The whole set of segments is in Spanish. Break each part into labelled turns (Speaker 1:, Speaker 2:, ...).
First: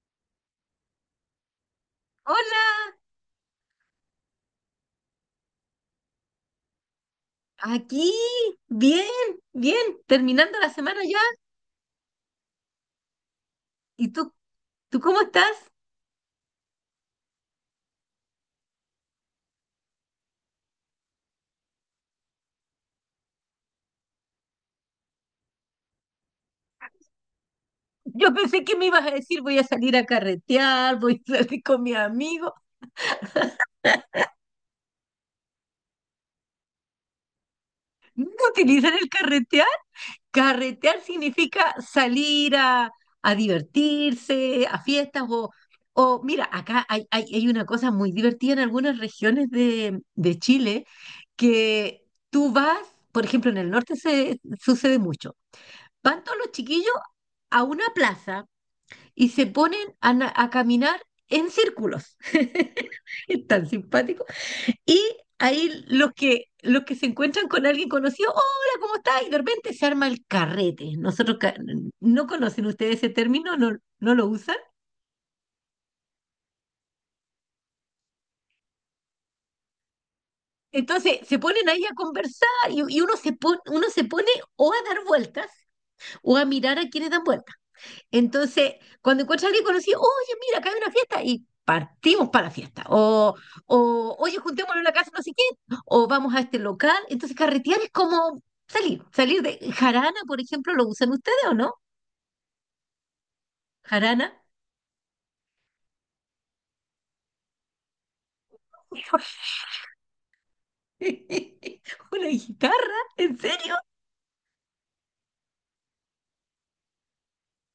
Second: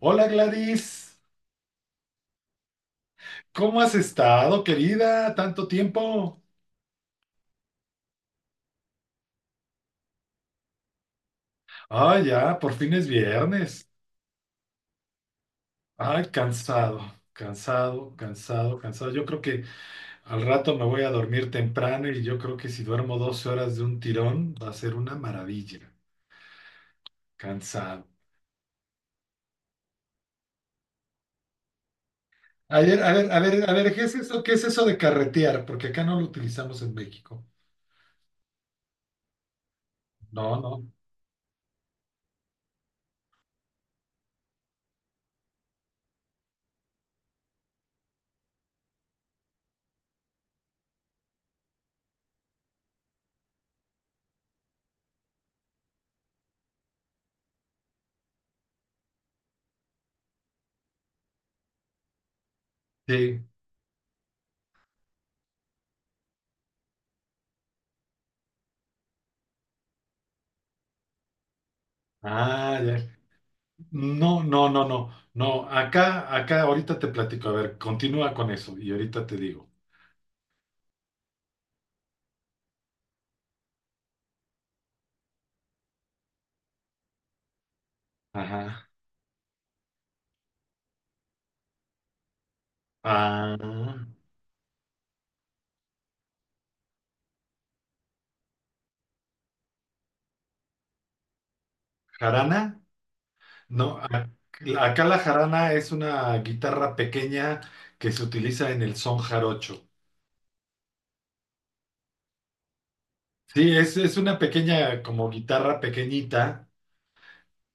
Speaker 1: Hola Gladys,
Speaker 2: Hola,
Speaker 1: ¿cómo has estado, querida? Tanto tiempo.
Speaker 2: aquí, bien, bien, terminando la semana ya.
Speaker 1: Ah, ya, por fin es viernes.
Speaker 2: ¿Y tú cómo estás?
Speaker 1: Ay, cansado, cansado, cansado, cansado. Yo creo que al rato me voy a dormir temprano y yo creo que si duermo 12 horas de un tirón va a ser una maravilla. Cansado.
Speaker 2: Yo pensé que me ibas a decir voy a salir a carretear, voy a salir con mi amigo.
Speaker 1: A ver, a ver, a ver, a ver, ¿qué es eso? ¿Qué es eso de carretear? Porque acá no lo utilizamos en México.
Speaker 2: ¿No utilizar el carretear?
Speaker 1: No, no.
Speaker 2: Carretear significa salir a divertirse, a fiestas o mira, acá hay, hay una cosa muy divertida en algunas regiones de Chile que tú vas, por ejemplo, en el norte se sucede mucho. Van todos los chiquillos a una plaza y se ponen a, a caminar en círculos.
Speaker 1: Sí.
Speaker 2: Es tan simpático. Y ahí los que se encuentran con alguien conocido, hola, ¿cómo estás? Y de repente se arma el carrete. No conocen
Speaker 1: Ah, ya.
Speaker 2: ustedes ese término, no, no lo
Speaker 1: No,
Speaker 2: usan.
Speaker 1: no, no, no, no. Acá, acá, ahorita te platico. A ver, continúa con eso y ahorita te digo.
Speaker 2: Entonces se ponen ahí a conversar y uno se pone o a dar vueltas o a mirar a quienes dan vueltas. Entonces,
Speaker 1: Ajá.
Speaker 2: cuando encuentras a alguien conocido, oye, mira, acá hay una fiesta y partimos para la fiesta.
Speaker 1: Ah,
Speaker 2: O oye, juntémonos en la casa, no sé qué, o vamos a este local. Entonces, carretear es como salir de jarana, por ejemplo, ¿lo usan ustedes o no?
Speaker 1: jarana. No, a-
Speaker 2: Jarana.
Speaker 1: Acá la jarana es una guitarra pequeña que se utiliza en el son jarocho.
Speaker 2: Una guitarra, ¿en
Speaker 1: Sí,
Speaker 2: serio?
Speaker 1: es una pequeña, como guitarra pequeñita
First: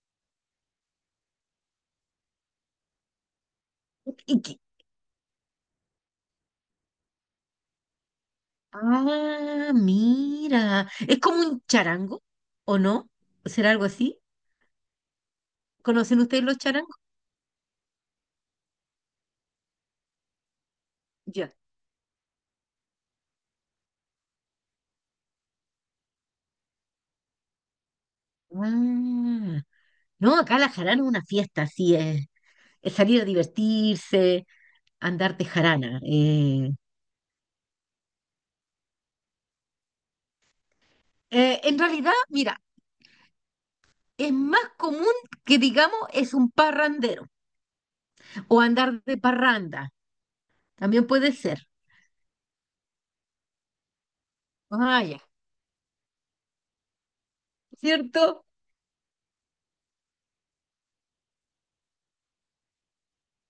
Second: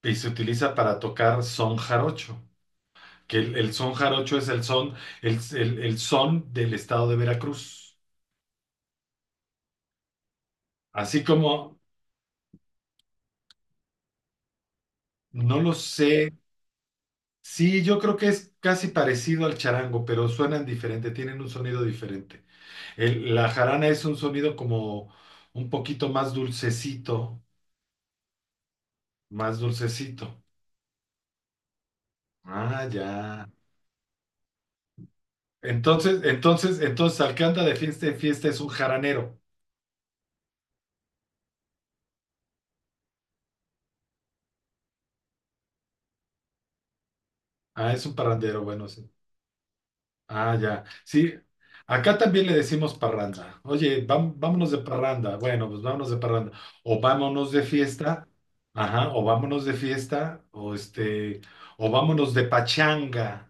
Speaker 1: y se utiliza para tocar son jarocho. Que el son jarocho
Speaker 2: ¿Y
Speaker 1: es
Speaker 2: qué?
Speaker 1: el son, el son del estado de Veracruz.
Speaker 2: Ah, mira, es
Speaker 1: Así
Speaker 2: como un
Speaker 1: como,
Speaker 2: charango, ¿o no? ¿Será algo así?
Speaker 1: no lo
Speaker 2: ¿Conocen
Speaker 1: sé.
Speaker 2: ustedes los charangos?
Speaker 1: Sí, yo creo que es casi parecido al charango, pero suenan diferente, tienen un
Speaker 2: Ya.
Speaker 1: sonido diferente. La jarana es un sonido como un poquito más dulcecito, más
Speaker 2: Ah. No,
Speaker 1: dulcecito.
Speaker 2: acá la jarana es una fiesta, así
Speaker 1: Ah,
Speaker 2: es salir a
Speaker 1: ya.
Speaker 2: divertirse, andar de jarana.
Speaker 1: Entonces, entonces, entonces, al que anda de fiesta en fiesta es un jaranero.
Speaker 2: En realidad, mira, es más común que digamos es un parrandero
Speaker 1: Ah, es un
Speaker 2: o
Speaker 1: parrandero, bueno,
Speaker 2: andar
Speaker 1: sí.
Speaker 2: de parranda,
Speaker 1: Ah, ya.
Speaker 2: también puede
Speaker 1: Sí,
Speaker 2: ser.
Speaker 1: acá también le decimos parranda. Oye, vámonos de
Speaker 2: Ah, ya,
Speaker 1: parranda. Bueno, pues vámonos de parranda. O vámonos de fiesta.
Speaker 2: ¿cierto?
Speaker 1: Ajá, o vámonos de fiesta. O o vámonos de pachanga.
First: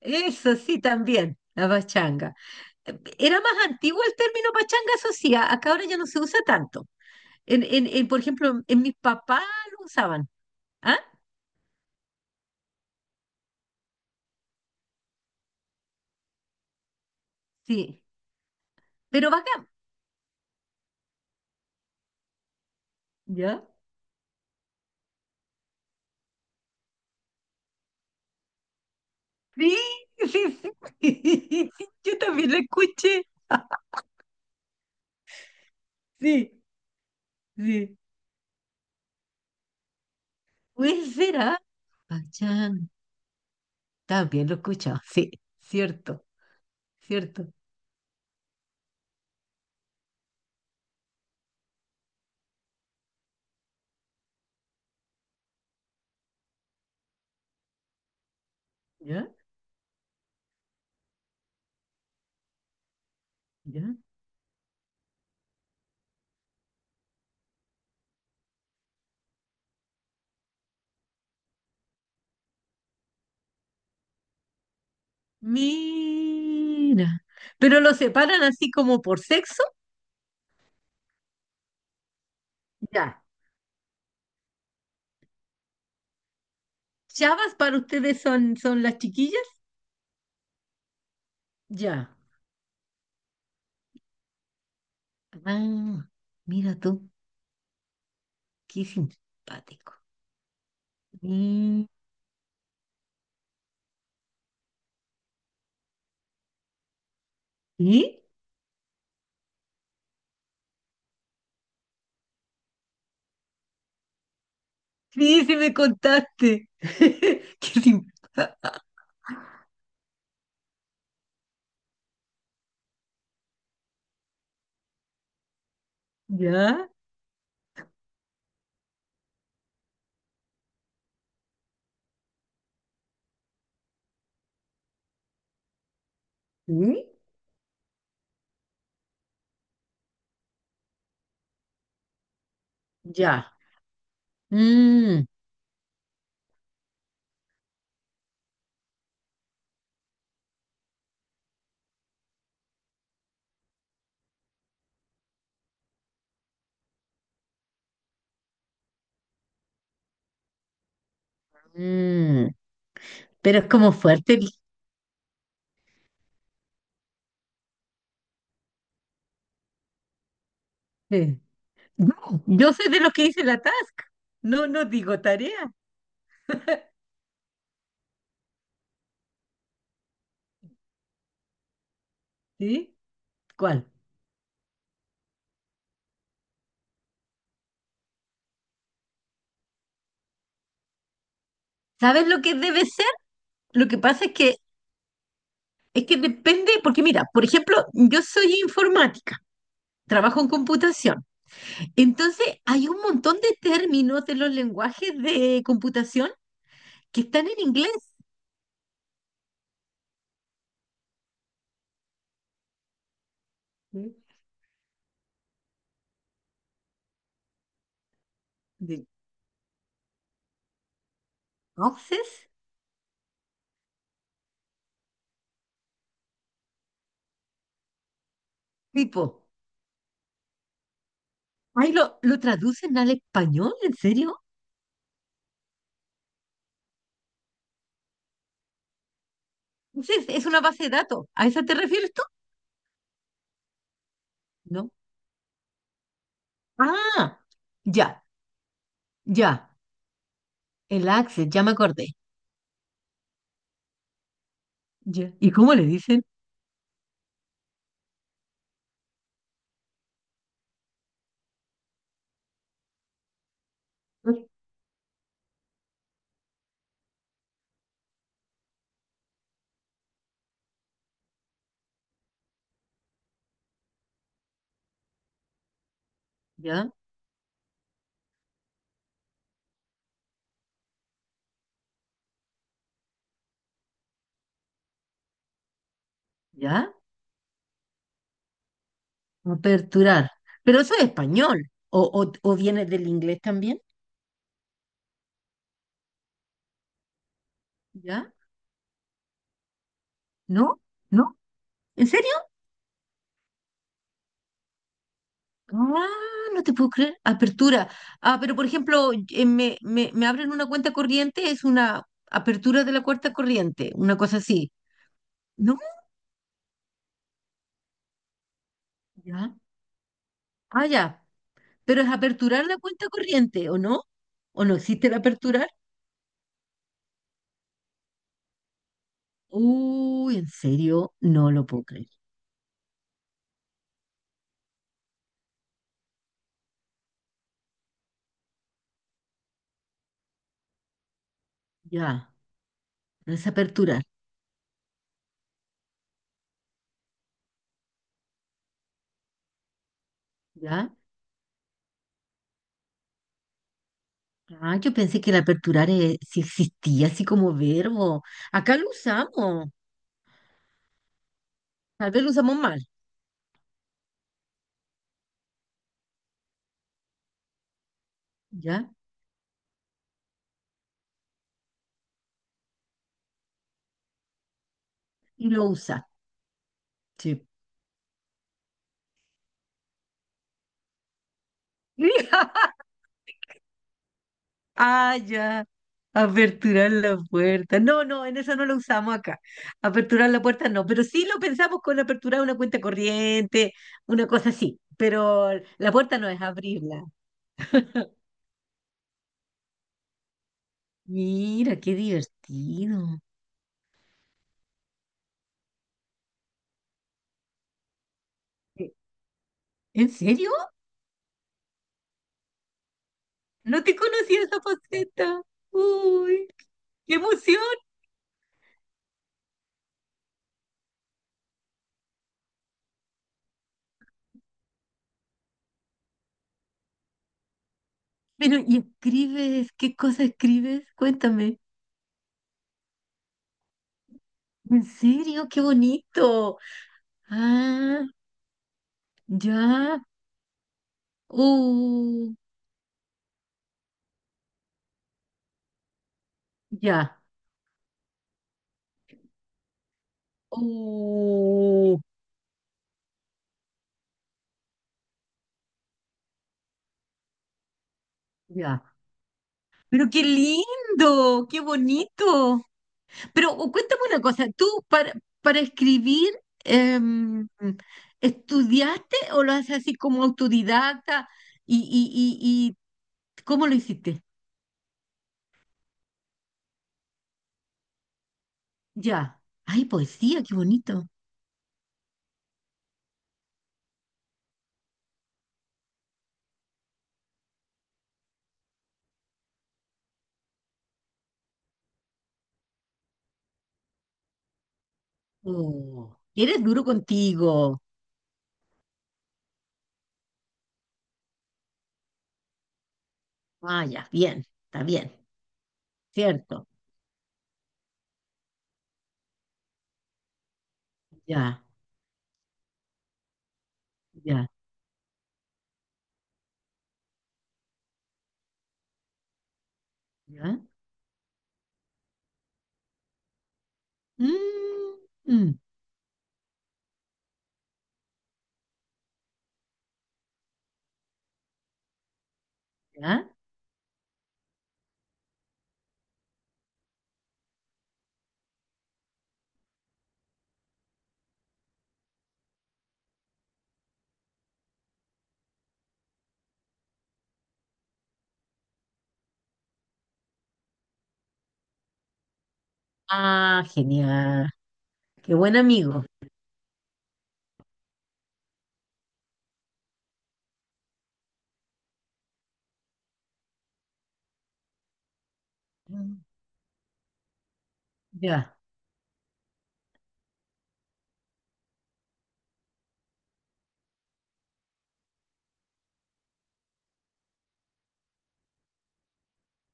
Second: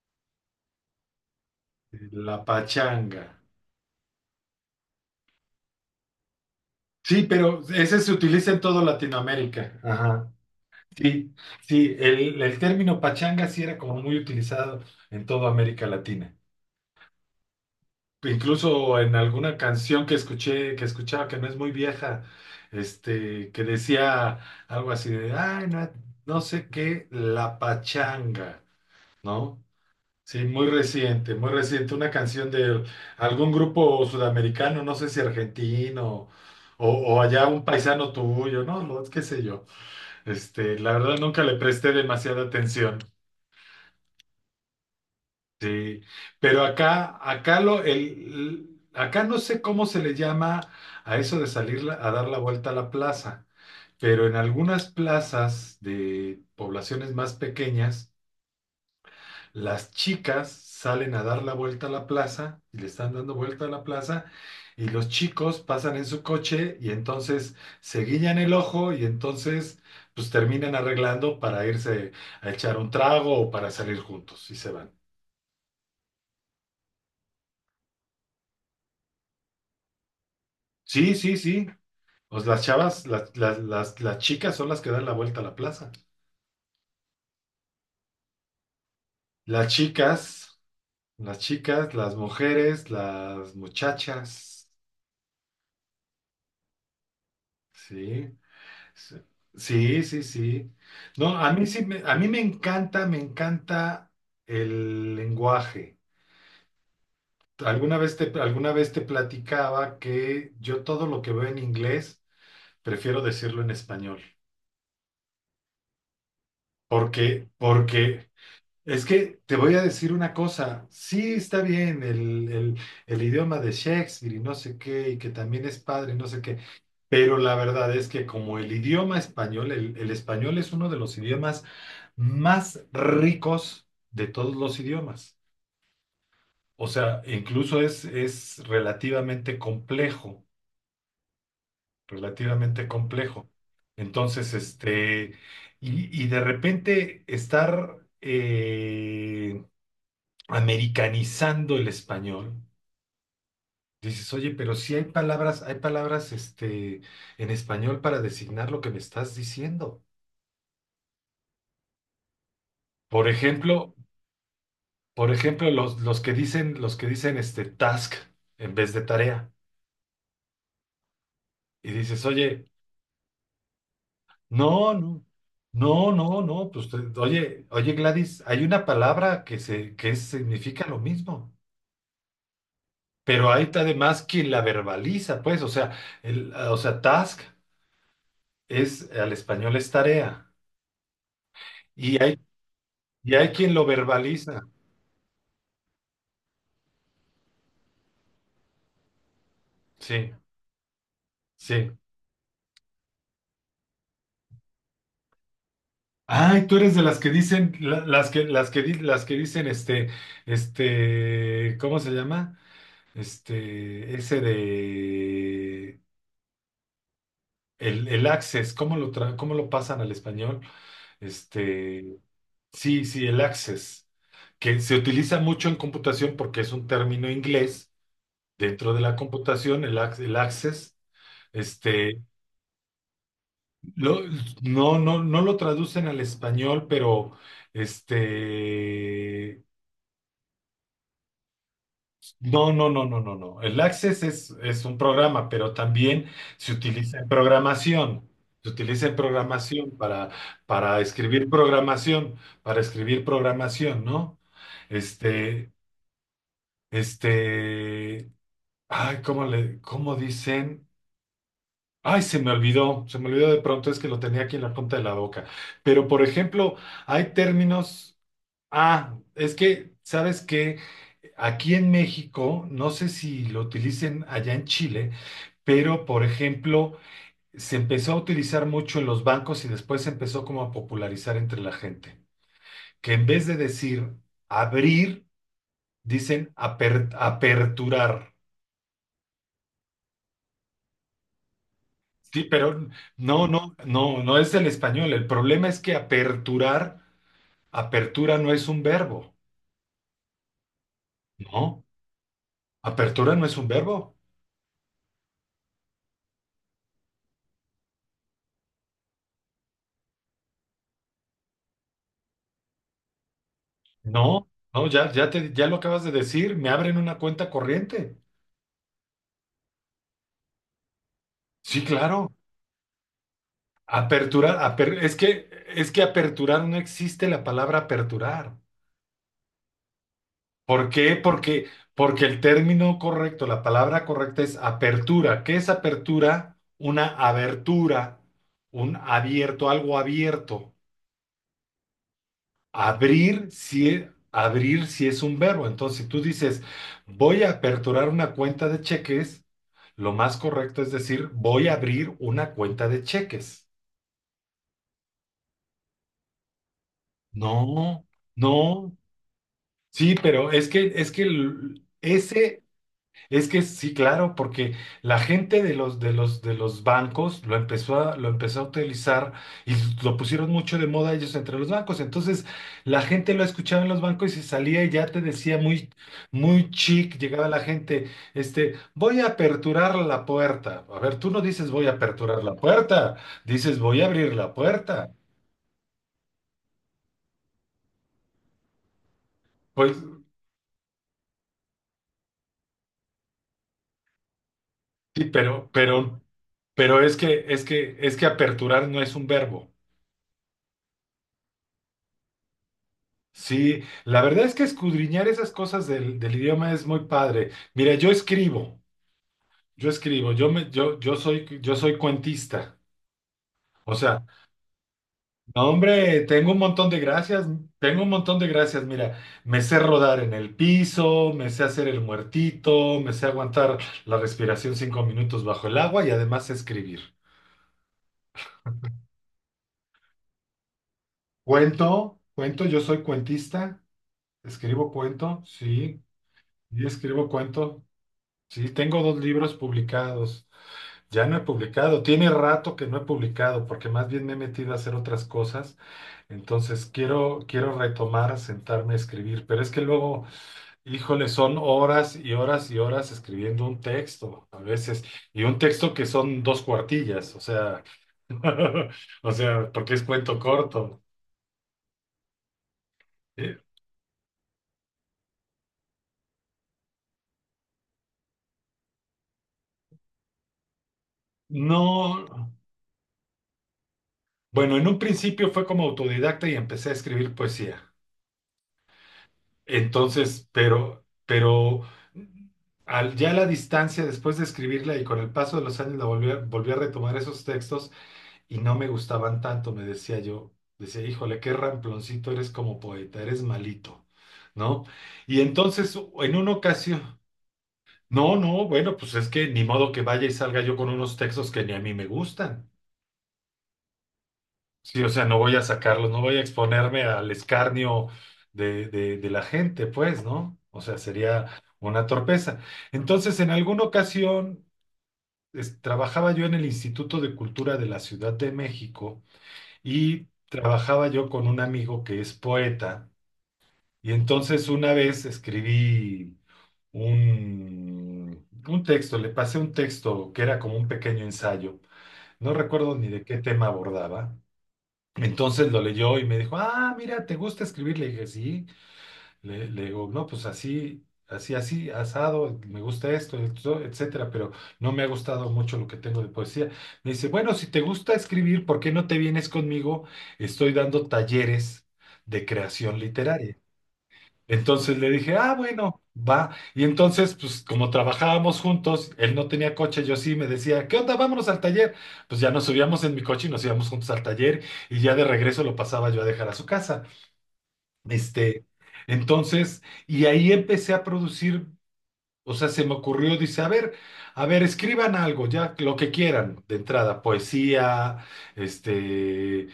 Speaker 2: Eso sí, también, la pachanga.
Speaker 1: La pachanga.
Speaker 2: Era más antiguo el término pachanga, eso sí, acá ahora ya no se usa tanto.
Speaker 1: Sí, pero ese
Speaker 2: En,
Speaker 1: se
Speaker 2: por
Speaker 1: utiliza en
Speaker 2: ejemplo, en
Speaker 1: toda
Speaker 2: mis papás
Speaker 1: Latinoamérica.
Speaker 2: lo usaban.
Speaker 1: Ajá.
Speaker 2: ¿Ah?
Speaker 1: Sí, sí, el término pachanga sí era como muy utilizado en toda América Latina.
Speaker 2: Sí,
Speaker 1: Incluso en
Speaker 2: pero
Speaker 1: alguna
Speaker 2: bacán,
Speaker 1: canción que escuché, que escuchaba, que no es muy vieja,
Speaker 2: ¿ya?
Speaker 1: que decía algo así de, ay, no, no sé qué, la pachanga, ¿no?
Speaker 2: Sí,
Speaker 1: Sí,
Speaker 2: sí,
Speaker 1: muy
Speaker 2: sí.
Speaker 1: reciente, una
Speaker 2: Yo
Speaker 1: canción
Speaker 2: también la
Speaker 1: de
Speaker 2: escuché.
Speaker 1: algún grupo sudamericano, no sé si argentino
Speaker 2: Sí,
Speaker 1: o allá un
Speaker 2: sí.
Speaker 1: paisano tuyo, ¿no? Qué sé yo. La
Speaker 2: Puede
Speaker 1: verdad
Speaker 2: ser,
Speaker 1: nunca le
Speaker 2: ¿ah?
Speaker 1: presté demasiada
Speaker 2: Pachán.
Speaker 1: atención.
Speaker 2: También lo he escuchado. Sí,
Speaker 1: Sí,
Speaker 2: cierto,
Speaker 1: pero acá,
Speaker 2: cierto.
Speaker 1: acá lo, el, acá no sé cómo se le llama a eso de salir a dar la vuelta a la plaza, pero en algunas plazas de poblaciones más pequeñas,
Speaker 2: ¿Ya?
Speaker 1: las chicas salen a dar la vuelta a la plaza y le están dando vuelta a la
Speaker 2: ¿Ya?
Speaker 1: plaza y los chicos pasan en su coche y entonces se guiñan el ojo y entonces pues terminan arreglando para irse a echar un trago o para salir juntos y se van.
Speaker 2: Mira. ¿Pero lo separan así como por sexo?
Speaker 1: Sí, sí, sí. Pues las chavas,
Speaker 2: Ya.
Speaker 1: las chicas son las que dan la vuelta a la plaza.
Speaker 2: ¿Chavas para ustedes son, son las chiquillas?
Speaker 1: Las chicas, las chicas, las
Speaker 2: Ya.
Speaker 1: mujeres, las muchachas.
Speaker 2: Ah, mira tú,
Speaker 1: Sí,
Speaker 2: qué simpático.
Speaker 1: sí, sí, sí, sí. No, a mí sí,
Speaker 2: Mm.
Speaker 1: me, a mí me encanta el lenguaje.
Speaker 2: ¿Y?
Speaker 1: Alguna vez te platicaba que yo todo lo que veo en inglés prefiero decirlo en español.
Speaker 2: Sí, sí me contaste.
Speaker 1: Porque,
Speaker 2: Qué
Speaker 1: porque
Speaker 2: simpático.
Speaker 1: es que te voy a decir una cosa, sí está bien el el idioma de Shakespeare y no sé qué, y que también es padre y no sé qué,
Speaker 2: ¿Ya?
Speaker 1: pero la verdad es que como el idioma español, el español es uno de los idiomas más ricos de todos los idiomas. O
Speaker 2: ¿Sí?
Speaker 1: sea, incluso es relativamente complejo, relativamente complejo.
Speaker 2: Ya.
Speaker 1: Entonces,
Speaker 2: Mm,
Speaker 1: y de repente estar... americanizando el español. Dices, oye, pero sí hay palabras en español para designar lo que me estás diciendo.
Speaker 2: mm.
Speaker 1: Por
Speaker 2: Pero es como
Speaker 1: ejemplo,
Speaker 2: fuerte.
Speaker 1: por ejemplo, los que dicen task en vez de tarea.
Speaker 2: Eh.
Speaker 1: Y
Speaker 2: No,
Speaker 1: dices, oye,
Speaker 2: yo sé de lo que dice la task. No, no
Speaker 1: no,
Speaker 2: digo
Speaker 1: no,
Speaker 2: tarea.
Speaker 1: no, no, no, pues oye, oye, Gladys, hay una palabra que se, que significa lo mismo.
Speaker 2: ¿Sí?
Speaker 1: Pero hay
Speaker 2: ¿Cuál?
Speaker 1: además quien la verbaliza, pues, o sea, el, o sea, task es, al español es tarea. Y
Speaker 2: ¿Sabes
Speaker 1: hay,
Speaker 2: lo que debe ser?
Speaker 1: y hay quien lo
Speaker 2: Lo que pasa
Speaker 1: verbaliza.
Speaker 2: es que depende, porque mira, por ejemplo, yo soy informática,
Speaker 1: Sí,
Speaker 2: trabajo en computación.
Speaker 1: sí.
Speaker 2: Entonces, hay un montón de términos de los lenguajes de computación
Speaker 1: Ay, tú eres de las
Speaker 2: que
Speaker 1: que
Speaker 2: están en
Speaker 1: dicen,
Speaker 2: inglés.
Speaker 1: las que, las que, las que dicen, ¿cómo se llama? Este,
Speaker 2: Sí.
Speaker 1: ese de el access, ¿cómo
Speaker 2: De-
Speaker 1: cómo lo pasan al español? Este,
Speaker 2: Entonces,
Speaker 1: sí, sí, el access, que se utiliza mucho en computación porque es un término inglés dentro de la
Speaker 2: tipo,
Speaker 1: computación, el, el access.
Speaker 2: ay,
Speaker 1: este,
Speaker 2: lo traducen al español, ¿en
Speaker 1: Lo-
Speaker 2: serio?
Speaker 1: no, no, no lo traducen al español, pero este,
Speaker 2: Sí, es una base de datos. ¿A esa te refieres tú?
Speaker 1: no, no, no, no, no, no. El Access es
Speaker 2: No.
Speaker 1: un programa, pero también se utiliza en
Speaker 2: Ah, ya,
Speaker 1: programación. Se utiliza en
Speaker 2: ya,
Speaker 1: programación
Speaker 2: el Access, ya me acordé.
Speaker 1: para escribir programación, ¿no?
Speaker 2: Ya. ¿Y
Speaker 1: Este,
Speaker 2: cómo le dicen?
Speaker 1: este, ay, ¿cómo le, cómo dicen? Ay, se me olvidó de pronto, es que lo tenía aquí en la punta de la boca. Pero, por ejemplo, hay términos. Ah, es que, ¿sabes que aquí en México, no sé si lo utilicen allá en Chile, pero por
Speaker 2: Ya,
Speaker 1: ejemplo, se empezó a utilizar mucho en los bancos y después se empezó como a popularizar entre la gente, que en vez de decir abrir, dicen
Speaker 2: ya,
Speaker 1: aperturar.
Speaker 2: aperturar. Pero eso es español.
Speaker 1: Sí,
Speaker 2: O
Speaker 1: pero
Speaker 2: viene del inglés
Speaker 1: no, no,
Speaker 2: también?
Speaker 1: no, no es el español. El problema es que aperturar,
Speaker 2: ¿Ya?
Speaker 1: apertura no es un verbo,
Speaker 2: ¿No? ¿No?
Speaker 1: ¿no?
Speaker 2: ¿En serio?
Speaker 1: Apertura no es un verbo.
Speaker 2: Ah, no te puedo creer. Apertura. Ah, pero por ejemplo, me abren una cuenta corriente, es una apertura de la cuenta corriente, una cosa
Speaker 1: No,
Speaker 2: así.
Speaker 1: no, ya, ya te, ya lo
Speaker 2: ¿No?
Speaker 1: acabas de decir, me abren una cuenta corriente.
Speaker 2: Ya. Ah, ya.
Speaker 1: Sí,
Speaker 2: Pero es
Speaker 1: claro.
Speaker 2: aperturar la cuenta corriente, ¿o no?
Speaker 1: Aperturar,
Speaker 2: ¿O no existe el aperturar?
Speaker 1: es que aperturar no existe la palabra aperturar.
Speaker 2: Uy, en
Speaker 1: ¿Por
Speaker 2: serio,
Speaker 1: qué?
Speaker 2: no lo puedo creer.
Speaker 1: Porque el término correcto, la palabra correcta es apertura. ¿Qué es apertura? Una abertura, un abierto, algo abierto.
Speaker 2: Ya, no es
Speaker 1: Abrir si,
Speaker 2: aperturar,
Speaker 1: abrir si es un verbo. Entonces, si tú dices, voy a aperturar una cuenta de cheques, lo más correcto
Speaker 2: ¿ya?
Speaker 1: es decir, voy a abrir una cuenta de cheques.
Speaker 2: Ah, yo pensé que el aperturar sí existía así como
Speaker 1: No,
Speaker 2: verbo. Acá lo
Speaker 1: no.
Speaker 2: usamos,
Speaker 1: Sí, pero es que
Speaker 2: tal vez lo usamos
Speaker 1: ese
Speaker 2: mal,
Speaker 1: es que sí, claro, porque la gente de los, de los, de los bancos lo empezó a
Speaker 2: ¿ya?
Speaker 1: utilizar y lo pusieron mucho de moda ellos entre los bancos. Entonces, la gente lo escuchaba en los bancos y se salía y ya te
Speaker 2: Y
Speaker 1: decía
Speaker 2: lo
Speaker 1: muy,
Speaker 2: usa,
Speaker 1: muy chic,
Speaker 2: sí.
Speaker 1: llegaba la gente, voy a aperturar la puerta. A ver, tú no dices voy a aperturar la puerta, dices voy a abrir la puerta.
Speaker 2: Ah, ya. Aperturar la puerta. No, no, en eso no lo usamos acá.
Speaker 1: Pues
Speaker 2: Aperturar la puerta no, pero sí lo pensamos con aperturar una cuenta corriente, una cosa así.
Speaker 1: sí,
Speaker 2: Pero la puerta no es
Speaker 1: pero
Speaker 2: abrirla.
Speaker 1: es que, es que, es que aperturar no es un verbo.
Speaker 2: Mira, qué divertido.
Speaker 1: Sí, la verdad es que escudriñar esas cosas del idioma es muy padre. Mira, yo escribo,
Speaker 2: Eh,
Speaker 1: yo
Speaker 2: ¿En
Speaker 1: escribo, yo
Speaker 2: serio?
Speaker 1: me, yo, yo soy cuentista.
Speaker 2: No
Speaker 1: O
Speaker 2: te
Speaker 1: sea,
Speaker 2: conocía esa faceta.
Speaker 1: no, hombre,
Speaker 2: Uy,
Speaker 1: tengo un montón de
Speaker 2: qué
Speaker 1: gracias,
Speaker 2: emoción.
Speaker 1: tengo un montón de gracias. Mira, me sé rodar en el piso, me sé hacer el muertito, me sé aguantar la respiración 5 minutos bajo el agua y además sé escribir.
Speaker 2: Pero, ¿y escribes? ¿Qué cosa escribes? Cuéntame.
Speaker 1: Cuento, cuento, yo soy cuentista,
Speaker 2: ¿En
Speaker 1: escribo cuento,
Speaker 2: serio? ¡Qué
Speaker 1: sí,
Speaker 2: bonito!
Speaker 1: y escribo cuento,
Speaker 2: Ah,
Speaker 1: sí, tengo 2 libros
Speaker 2: ya.
Speaker 1: publicados. Ya no he publicado, tiene
Speaker 2: Uh,
Speaker 1: rato que no he publicado porque más bien me he metido a hacer otras cosas, entonces
Speaker 2: ya.
Speaker 1: quiero, quiero retomar, sentarme a escribir, pero es que luego, híjole, son
Speaker 2: Oh,
Speaker 1: horas y horas y horas escribiendo un texto a veces, y un texto que son 2 cuartillas, o sea,
Speaker 2: ya.
Speaker 1: o sea, porque es
Speaker 2: Pero qué
Speaker 1: cuento corto.
Speaker 2: lindo, qué bonito. Pero
Speaker 1: Eh,
Speaker 2: o cuéntame una cosa, para escribir em, ¿estudiaste o lo haces así como autodidacta? ¿Y, y,
Speaker 1: no,
Speaker 2: y, ¿y cómo lo hiciste?
Speaker 1: bueno, en un principio fue como autodidacta y empecé a escribir poesía.
Speaker 2: Ya. Ay, poesía,
Speaker 1: Entonces,
Speaker 2: qué bonito.
Speaker 1: pero ya a la distancia, después de escribirla y con el paso de los años, volví a retomar esos textos y no me gustaban tanto, me decía yo. Decía, híjole, qué ramploncito eres como poeta, eres malito, ¿no? Y entonces,
Speaker 2: Oh,
Speaker 1: en una
Speaker 2: eres duro
Speaker 1: ocasión,
Speaker 2: contigo.
Speaker 1: no, no, bueno, pues es que ni modo que vaya y salga yo con unos textos que ni a mí me gustan.
Speaker 2: Ah, ya, bien, está
Speaker 1: Sí, o
Speaker 2: bien,
Speaker 1: sea, no voy a sacarlos, no voy a
Speaker 2: cierto.
Speaker 1: exponerme al escarnio de la gente, pues, ¿no? O sea, sería
Speaker 2: Ya,
Speaker 1: una torpeza. Entonces, en alguna
Speaker 2: ya,
Speaker 1: ocasión, trabajaba yo en el Instituto de Cultura de la Ciudad de México y
Speaker 2: ya.
Speaker 1: trabajaba yo con un amigo que es poeta. Y entonces una
Speaker 2: Mm,
Speaker 1: vez
Speaker 2: mm,
Speaker 1: escribí un texto, le pasé un texto que era como un pequeño ensayo. No recuerdo ni de
Speaker 2: ya.
Speaker 1: qué tema abordaba. Entonces lo leyó y me dijo, ah, mira, ¿te gusta escribir? Le dije, sí. Le digo, no, pues así, así, así, asado, me gusta esto, esto, etcétera, pero no me ha gustado mucho lo que tengo de poesía. Me dice, bueno, si te gusta escribir, ¿por qué no te vienes conmigo? Estoy dando talleres de creación literaria.
Speaker 2: Ah, genial.
Speaker 1: Entonces le
Speaker 2: Qué
Speaker 1: dije, ah,
Speaker 2: buen
Speaker 1: bueno,
Speaker 2: amigo.
Speaker 1: va. Y entonces, pues como trabajábamos juntos, él no tenía coche, yo sí, me decía, ¿qué onda? Vámonos al taller. Pues ya nos subíamos en mi coche y nos íbamos juntos al taller y ya de regreso lo pasaba
Speaker 2: Mm.
Speaker 1: yo a dejar a su casa.
Speaker 2: Ya.
Speaker 1: Este, entonces, y ahí empecé a producir. O sea, se me ocurrió, dice, a ver, escriban algo, ya, lo que quieran, de entrada, poesía, este,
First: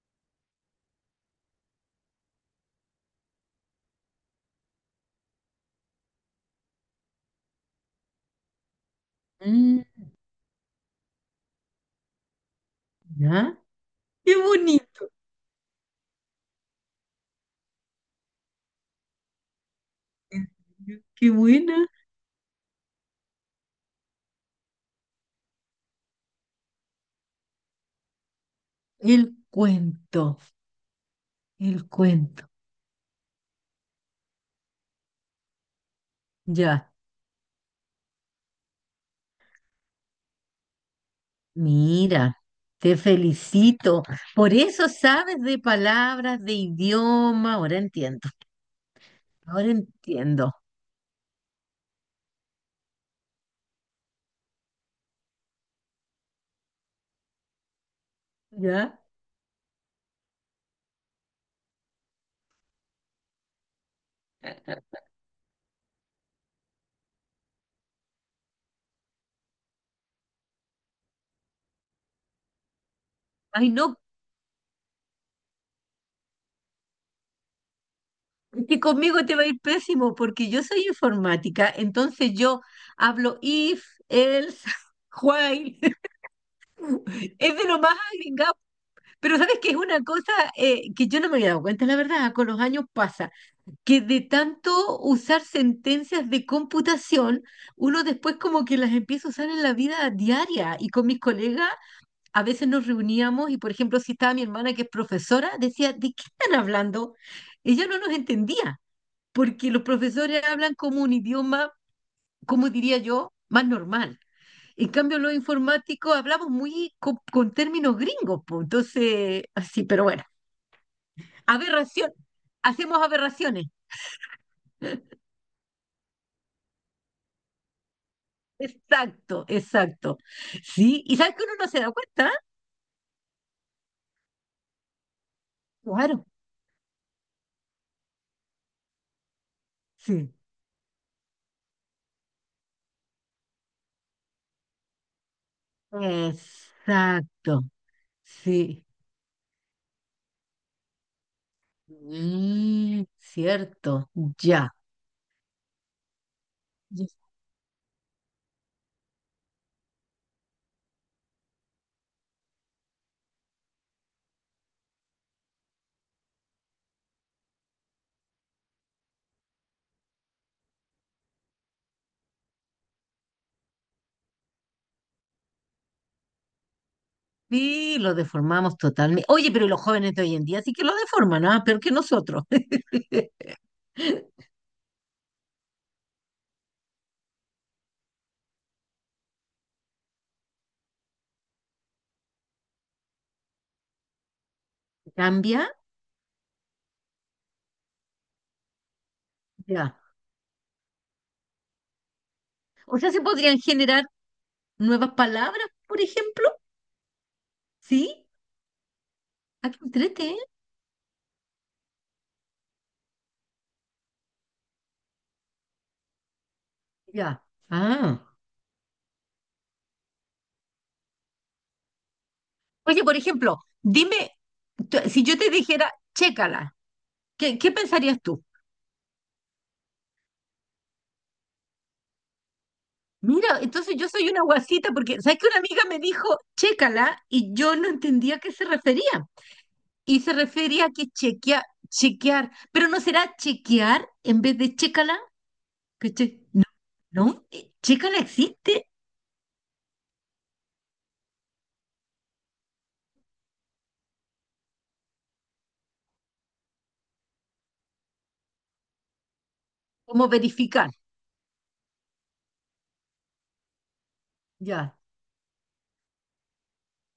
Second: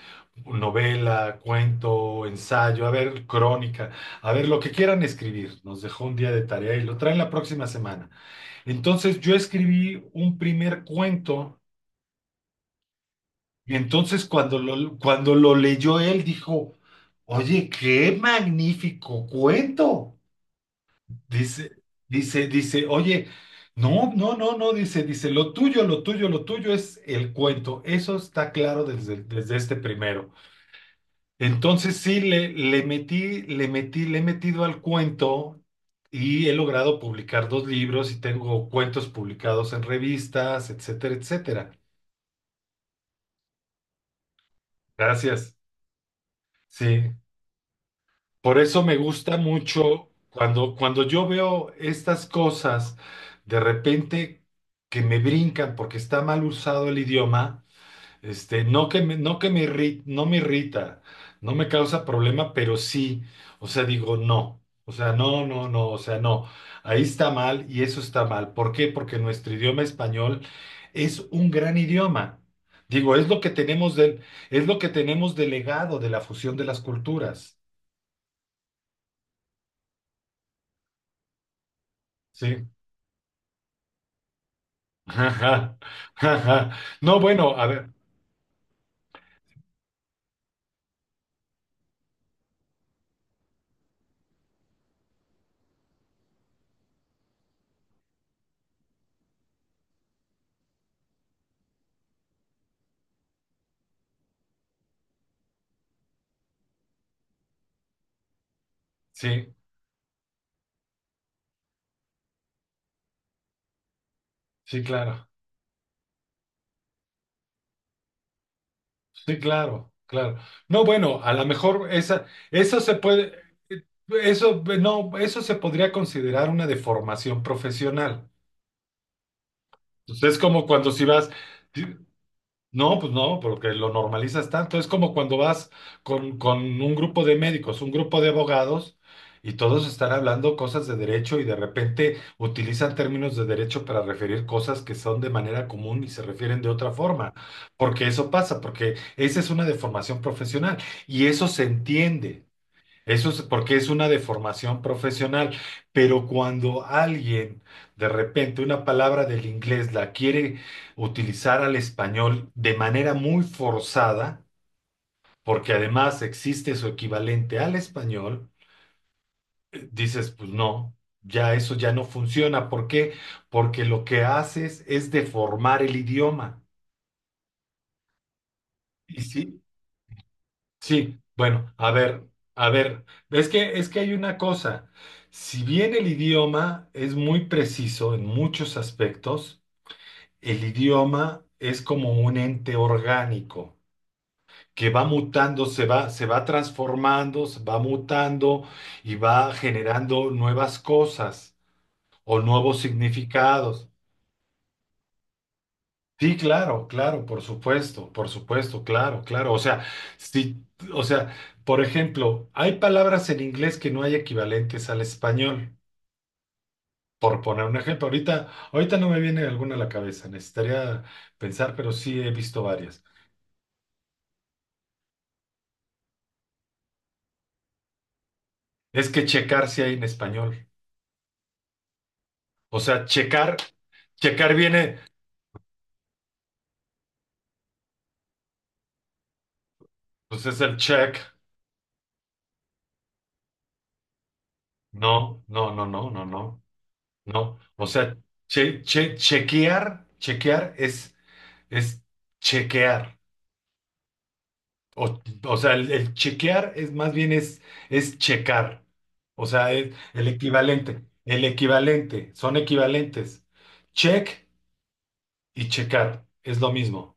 Speaker 1: novela, cuento, ensayo, a ver, crónica, a ver, lo que quieran escribir. Nos dejó un día de tarea y lo traen la próxima semana. Entonces yo
Speaker 2: Mm,
Speaker 1: escribí un primer cuento
Speaker 2: ya.
Speaker 1: y entonces
Speaker 2: Qué bonito.
Speaker 1: cuando lo leyó él dijo, oye, qué magnífico cuento.
Speaker 2: En serio, qué
Speaker 1: Dice,
Speaker 2: buena.
Speaker 1: dice, oye, no, no, no, no, dice, dice, lo tuyo, lo tuyo, lo tuyo es el cuento. Eso está claro desde,
Speaker 2: El
Speaker 1: desde este primero.
Speaker 2: cuento. El
Speaker 1: Entonces sí,
Speaker 2: cuento.
Speaker 1: le he metido al cuento y he
Speaker 2: Ya.
Speaker 1: logrado publicar 2 libros y tengo cuentos publicados en revistas, etcétera, etcétera.
Speaker 2: Mira. Te felicito. Por eso sabes
Speaker 1: Gracias.
Speaker 2: de palabras, de
Speaker 1: Sí.
Speaker 2: idioma. Ahora entiendo.
Speaker 1: Por eso me gusta
Speaker 2: Ahora
Speaker 1: mucho
Speaker 2: entiendo.
Speaker 1: cuando yo veo estas cosas de repente que me brincan porque está mal usado el idioma,
Speaker 2: ¿Ya?
Speaker 1: no me irrita, no me causa problema, pero sí, o sea, digo no, o sea, no, no, no, o sea, no, ahí está mal y eso está mal. ¿Por qué? Porque nuestro idioma español es un gran idioma. Digo,
Speaker 2: Ay, no,
Speaker 1: es lo que tenemos delegado de legado de la fusión de las culturas,
Speaker 2: es que conmigo te va a ir pésimo porque yo soy informática, entonces yo
Speaker 1: ¿sí?
Speaker 2: hablo if, else,
Speaker 1: Ajá,
Speaker 2: while.
Speaker 1: ajá. No, bueno,
Speaker 2: Es de
Speaker 1: a
Speaker 2: lo
Speaker 1: ver,
Speaker 2: más agringado. Pero sabes que es una cosa que yo no me había dado cuenta, la verdad, con los años pasa, que de tanto usar sentencias de computación, uno después como que las empieza a usar en la vida diaria. Y con mis colegas a veces nos reuníamos y, por ejemplo, si estaba mi hermana que es profesora, decía, ¿de qué están hablando? Ella no nos entendía,
Speaker 1: sí,
Speaker 2: porque los profesores hablan como un idioma, como diría yo, más normal.
Speaker 1: sí,
Speaker 2: En cambio,
Speaker 1: claro,
Speaker 2: los informáticos hablamos muy con términos gringos, pues,
Speaker 1: sí,
Speaker 2: entonces, así,
Speaker 1: claro,
Speaker 2: pero bueno.
Speaker 1: claro. No, bueno, a lo mejor
Speaker 2: Aberración.
Speaker 1: esa, eso se
Speaker 2: Hacemos
Speaker 1: puede,
Speaker 2: aberraciones.
Speaker 1: eso, no, eso se podría considerar una deformación profesional.
Speaker 2: Exacto, exacto.
Speaker 1: Entonces, es como cuando si
Speaker 2: Sí, y
Speaker 1: vas,
Speaker 2: sabes que uno no se da cuenta, ¿eh?
Speaker 1: no, pues no, porque lo normalizas tanto. Es como cuando vas
Speaker 2: Claro.
Speaker 1: con un grupo de médicos, un grupo de abogados, y todos están
Speaker 2: Sí.
Speaker 1: hablando cosas de derecho y de repente utilizan términos de derecho para referir cosas que son de manera común y se refieren de otra forma.
Speaker 2: Exacto.
Speaker 1: Porque eso pasa,
Speaker 2: Sí.
Speaker 1: porque esa es una deformación profesional y eso se entiende.
Speaker 2: Mm,
Speaker 1: Eso es porque es una
Speaker 2: cierto. Ya.
Speaker 1: deformación profesional, pero cuando
Speaker 2: Ya.
Speaker 1: alguien de repente una palabra del inglés la quiere utilizar al español de manera muy forzada, porque además existe su equivalente al español, dices, pues no, ya eso ya no funciona. ¿Por qué? Porque lo que haces es deformar el idioma.
Speaker 2: Sí, lo deformamos
Speaker 1: Y
Speaker 2: totalmente. Oye,
Speaker 1: si,
Speaker 2: pero los jóvenes de hoy en día sí que lo
Speaker 1: Sí,
Speaker 2: deforman, ¿ah?
Speaker 1: bueno,
Speaker 2: Peor que nosotros.
Speaker 1: a ver, es que, es que hay una cosa, si bien el idioma es muy preciso en muchos aspectos, el idioma es como un ente orgánico que va
Speaker 2: ¿Cambia?
Speaker 1: mutando, se va transformando, se va mutando y va
Speaker 2: Ya.
Speaker 1: generando nuevas cosas o nuevos
Speaker 2: O sea, se podrían
Speaker 1: significados.
Speaker 2: generar nuevas palabras, por
Speaker 1: Sí,
Speaker 2: ejemplo.
Speaker 1: claro, claro,
Speaker 2: ¿Sí?
Speaker 1: por supuesto, claro, claro. O
Speaker 2: Ah, qué
Speaker 1: sea,
Speaker 2: entrete, ¿eh?
Speaker 1: sí, o sea, por ejemplo, hay palabras en inglés que no hay equivalentes al español, por
Speaker 2: Ya.
Speaker 1: poner un ejemplo.
Speaker 2: Ah.
Speaker 1: Ahorita no me viene alguna a la cabeza, necesitaría pensar, pero sí he visto varias.
Speaker 2: Oye, por ejemplo, dime, si yo te dijera, chécala, ¿qué, qué pensarías tú?
Speaker 1: Es que checar sí hay en español. O sea,
Speaker 2: Mira, entonces yo soy una
Speaker 1: checar
Speaker 2: guasita
Speaker 1: viene,
Speaker 2: porque, ¿sabes que una amiga me dijo, chécala? Y yo no entendía a qué se refería. Y se
Speaker 1: pues es el
Speaker 2: refería a que
Speaker 1: check.
Speaker 2: chequea, chequear, pero no será chequear en vez de chécala,
Speaker 1: No, no, no, no, no,
Speaker 2: ¿cachai?
Speaker 1: no,
Speaker 2: No, no,
Speaker 1: no. O sea,
Speaker 2: chécala existe
Speaker 1: chequear es chequear. O sea, el chequear es más bien es checar. O sea, es el
Speaker 2: como verificar,
Speaker 1: equivalente. El equivalente. Son equivalentes. Check
Speaker 2: ya.
Speaker 1: y checar. Es lo mismo.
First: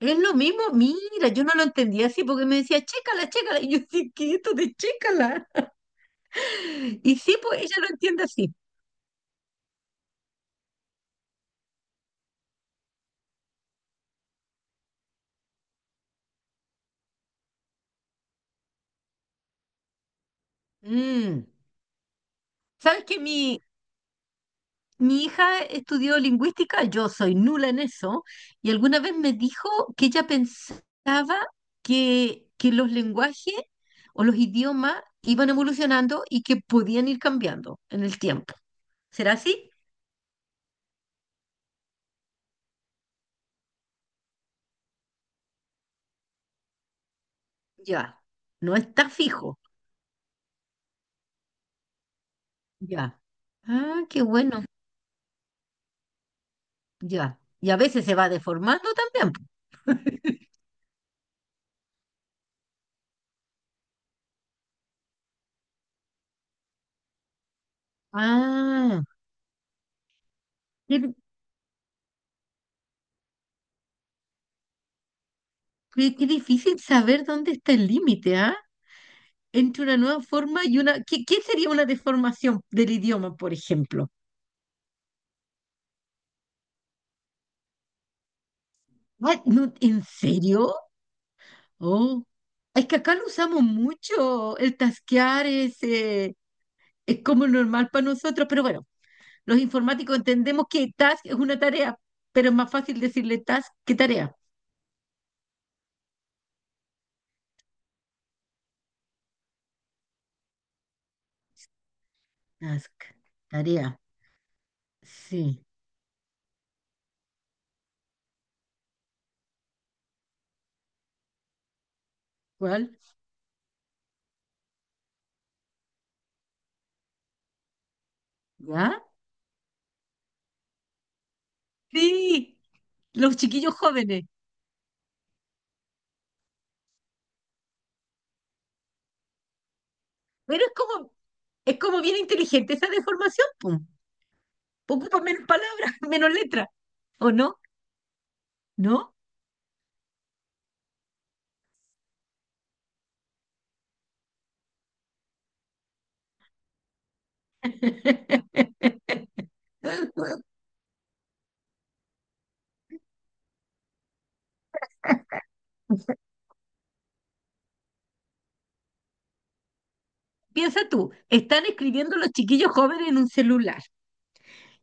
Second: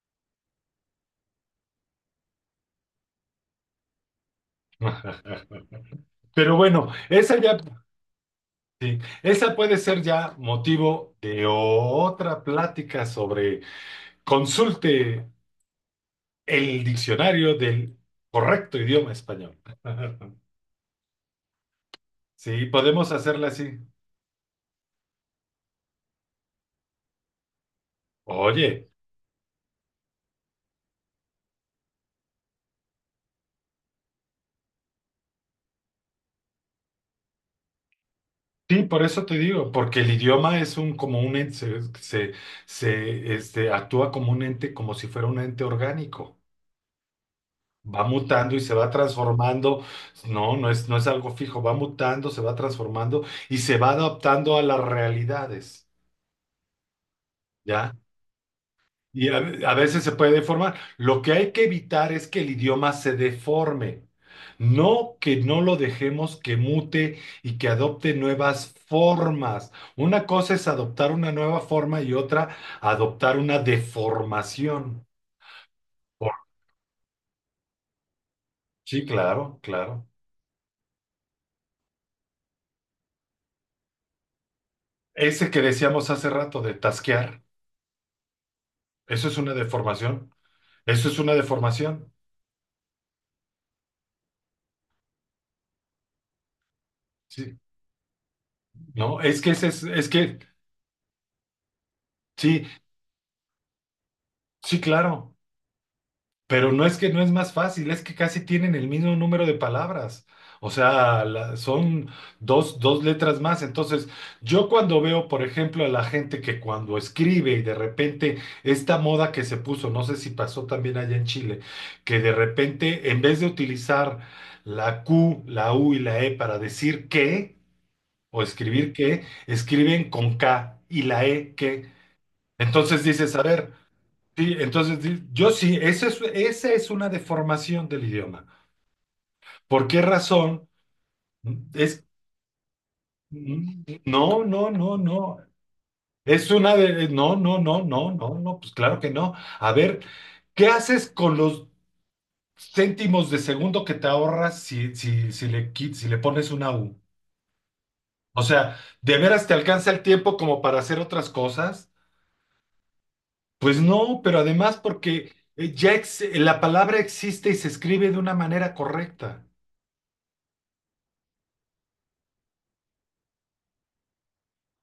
Speaker 2: Es lo mismo, mira, yo no lo entendía así porque me decía, chécala, chécala. Y yo decía, ¿qué es esto de chécala?
Speaker 1: Pero bueno,
Speaker 2: Y sí,
Speaker 1: esa ya,
Speaker 2: pues ella lo entiende así.
Speaker 1: sí, esa puede ser ya motivo de otra plática sobre consulte el diccionario del correcto idioma español.
Speaker 2: Mm.
Speaker 1: Sí,
Speaker 2: ¿Sabes
Speaker 1: podemos
Speaker 2: que
Speaker 1: hacerla así.
Speaker 2: mi hija estudió lingüística? Yo soy nula en eso. Y
Speaker 1: Oye.
Speaker 2: alguna vez me dijo que ella pensaba que los lenguajes o los idiomas iban evolucionando y que podían ir cambiando en el tiempo.
Speaker 1: Sí, por eso
Speaker 2: ¿Será
Speaker 1: te
Speaker 2: así?
Speaker 1: digo, porque el idioma es un como un ente, actúa como un ente, como si fuera un ente orgánico. Va
Speaker 2: Ya.
Speaker 1: mutando y se
Speaker 2: No
Speaker 1: va
Speaker 2: está fijo.
Speaker 1: transformando. No es algo fijo, va mutando, se va
Speaker 2: Ya.
Speaker 1: transformando y se va
Speaker 2: Ah, qué
Speaker 1: adaptando a
Speaker 2: bueno.
Speaker 1: las realidades,
Speaker 2: Ya. Y a
Speaker 1: ¿ya?
Speaker 2: veces se va deformando
Speaker 1: Y
Speaker 2: también. Po.
Speaker 1: a veces se puede deformar. Lo que hay que evitar es que el idioma se deforme, no que no lo dejemos que mute y que adopte nuevas
Speaker 2: Ah,
Speaker 1: formas. Una cosa es adoptar
Speaker 2: qué,
Speaker 1: una nueva forma y otra adoptar una deformación.
Speaker 2: qué
Speaker 1: Por-
Speaker 2: difícil saber dónde está el límite, ¿ah?
Speaker 1: Sí, claro,
Speaker 2: Entre una
Speaker 1: claro.
Speaker 2: nueva forma y una... ¿Qué, qué sería una deformación del idioma, por ejemplo?
Speaker 1: Ese que decíamos hace rato de tasquear, eso es
Speaker 2: Ah,
Speaker 1: una
Speaker 2: no, ¿en
Speaker 1: deformación.
Speaker 2: serio?
Speaker 1: Eso es una deformación.
Speaker 2: Oh, es que acá lo usamos mucho. El tasquear es como
Speaker 1: Sí.
Speaker 2: normal para nosotros, pero bueno,
Speaker 1: No, es que
Speaker 2: los
Speaker 1: ese es
Speaker 2: informáticos
Speaker 1: que,
Speaker 2: entendemos que task es una tarea, pero es
Speaker 1: sí,
Speaker 2: más fácil decirle task que tarea.
Speaker 1: sí, claro. Pero no es que no es más fácil, es que casi tienen el mismo número de palabras. O sea, son dos, dos
Speaker 2: Task,
Speaker 1: letras más.
Speaker 2: tarea,
Speaker 1: Entonces, yo cuando veo, por
Speaker 2: sí.
Speaker 1: ejemplo, a la gente que cuando escribe y de repente esta moda que se puso, no sé si pasó también allá en Chile, que de
Speaker 2: ¿Cuál?
Speaker 1: repente en vez de utilizar la Q, la U y la E para decir que o escribir
Speaker 2: ¿Ya?
Speaker 1: que, escriben con K y la E que.
Speaker 2: Sí,
Speaker 1: Entonces dices,
Speaker 2: los
Speaker 1: a ver.
Speaker 2: chiquillos jóvenes.
Speaker 1: Sí, entonces yo sí, esa es una deformación del idioma. ¿Por qué
Speaker 2: Pero
Speaker 1: razón?
Speaker 2: es como
Speaker 1: Es,
Speaker 2: bien inteligente esa deformación, pum.
Speaker 1: no, no, no,
Speaker 2: Ocupa
Speaker 1: no.
Speaker 2: menos palabras, menos
Speaker 1: Es
Speaker 2: letras,
Speaker 1: una de,
Speaker 2: ¿o
Speaker 1: no, no,
Speaker 2: no?
Speaker 1: no, no, no, no, pues claro que
Speaker 2: ¿No?
Speaker 1: no. A ver, ¿qué haces con los céntimos de segundo que te ahorras si le pones una U? O sea, ¿de veras te alcanza el tiempo como para hacer otras cosas? Pues no, pero además porque la palabra existe y se escribe de una manera correcta.
Speaker 2: Piensa tú, están escribiendo los chiquillos jóvenes en un celular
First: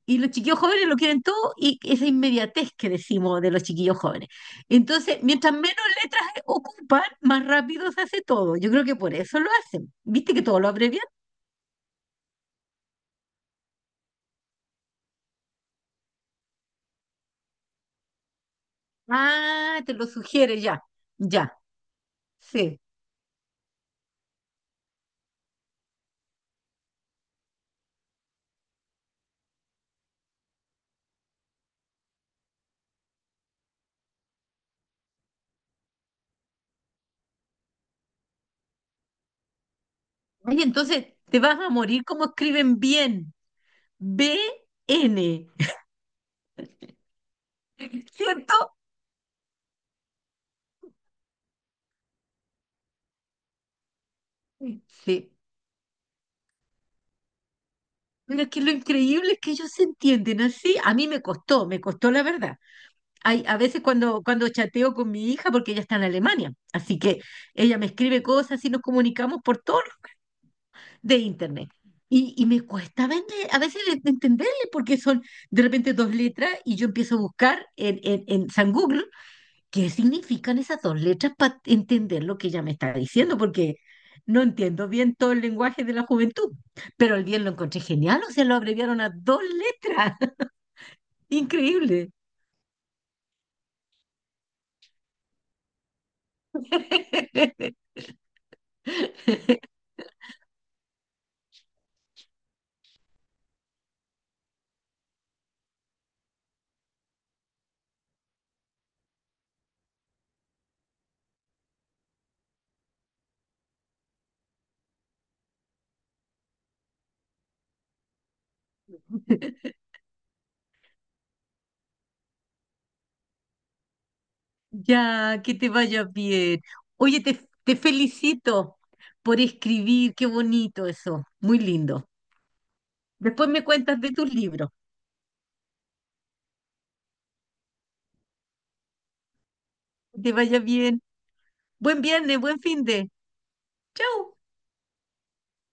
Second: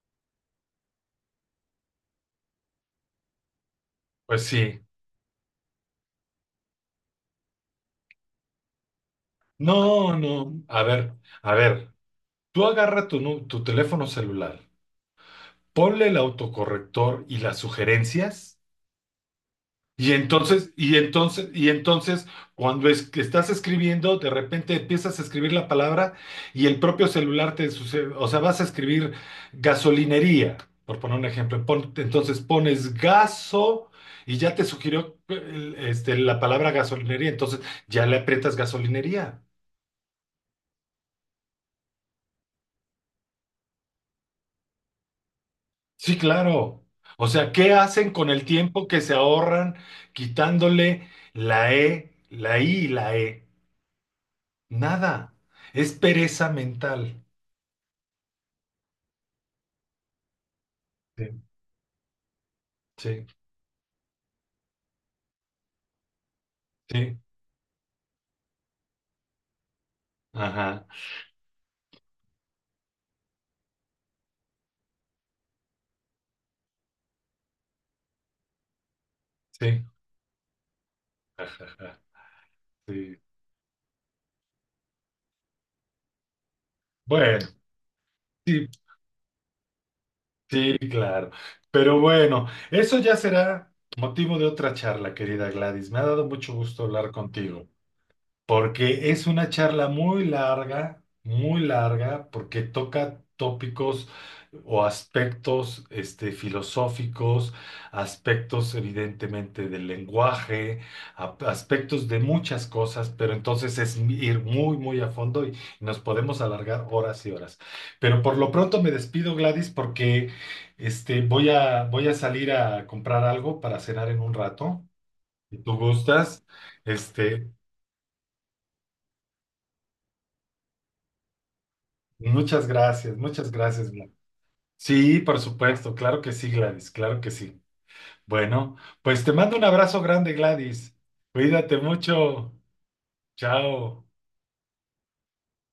Speaker 2: y los chiquillos jóvenes lo quieren todo y esa inmediatez que decimos de los chiquillos jóvenes.
Speaker 1: Pues sí.
Speaker 2: Entonces, mientras menos letras ocupan, más rápido se hace todo. Yo creo que por eso lo hacen.
Speaker 1: No,
Speaker 2: ¿Viste que todo
Speaker 1: no.
Speaker 2: lo
Speaker 1: A
Speaker 2: abrevian?
Speaker 1: ver, a ver. Tú agarra tu teléfono celular, ponle el autocorrector y las sugerencias,
Speaker 2: Ah, te lo
Speaker 1: y
Speaker 2: sugiere
Speaker 1: entonces,
Speaker 2: ya,
Speaker 1: y entonces,
Speaker 2: ya,
Speaker 1: y entonces,
Speaker 2: sí.
Speaker 1: cuando es que estás escribiendo, de repente empiezas a escribir la palabra y el propio celular te sucede, o sea, vas a escribir gasolinería, por poner un ejemplo. Entonces pones gaso y ya te sugirió la palabra gasolinería, entonces ya le aprietas gasolinería.
Speaker 2: Oye, entonces te vas a morir como escriben bien. B-N.
Speaker 1: Sí, claro. O sea, ¿qué hacen con el
Speaker 2: ¿Cierto?
Speaker 1: tiempo que se ahorran quitándole la E, la I y la E?
Speaker 2: Sí.
Speaker 1: Nada. Es pereza mental.
Speaker 2: Pero es que lo increíble es que ellos se entienden así. A mí
Speaker 1: Sí,
Speaker 2: me costó la verdad.
Speaker 1: sí,
Speaker 2: Hay, a veces cuando chateo con mi hija, porque ella está en Alemania, así
Speaker 1: sí.
Speaker 2: que ella me escribe cosas y nos comunicamos por todo
Speaker 1: Ajá,
Speaker 2: de internet. Y me cuesta a veces de entenderle porque son de repente dos letras y yo empiezo a buscar en San Google.
Speaker 1: sí,
Speaker 2: ¿Qué significan esas dos letras para
Speaker 1: ajá,
Speaker 2: entender lo que ella me está
Speaker 1: sí.
Speaker 2: diciendo? Porque no entiendo bien todo el lenguaje de la juventud, pero el bien
Speaker 1: Bueno,
Speaker 2: lo encontré genial, o sea, lo
Speaker 1: sí,
Speaker 2: abreviaron a dos letras.
Speaker 1: sí, claro.
Speaker 2: Increíble.
Speaker 1: Pero bueno, eso ya será motivo de otra charla, querida Gladys. Me ha dado mucho gusto hablar contigo. Porque es una charla muy larga, porque toca tópicos o aspectos filosóficos, aspectos evidentemente del lenguaje, aspectos de muchas cosas, pero entonces es ir muy, muy a fondo y nos podemos alargar horas y horas. Pero por lo pronto me despido, Gladys, porque voy a salir a comprar algo para cenar en un rato.
Speaker 2: Ya, que
Speaker 1: Si
Speaker 2: te
Speaker 1: tú
Speaker 2: vaya
Speaker 1: gustas,
Speaker 2: bien. Oye,
Speaker 1: este,
Speaker 2: te felicito por escribir, qué bonito eso, muy lindo.
Speaker 1: muchas gracias,
Speaker 2: Después
Speaker 1: muchas
Speaker 2: me
Speaker 1: gracias,
Speaker 2: cuentas de
Speaker 1: Gladys.
Speaker 2: tus libros.
Speaker 1: Sí, por supuesto, claro que sí, Gladys, claro que sí. Bueno, pues te mando un abrazo
Speaker 2: Que te
Speaker 1: grande,
Speaker 2: vaya
Speaker 1: Gladys.
Speaker 2: bien.
Speaker 1: Cuídate
Speaker 2: Buen viernes,
Speaker 1: mucho.
Speaker 2: buen fin de.
Speaker 1: Chao.
Speaker 2: Chau.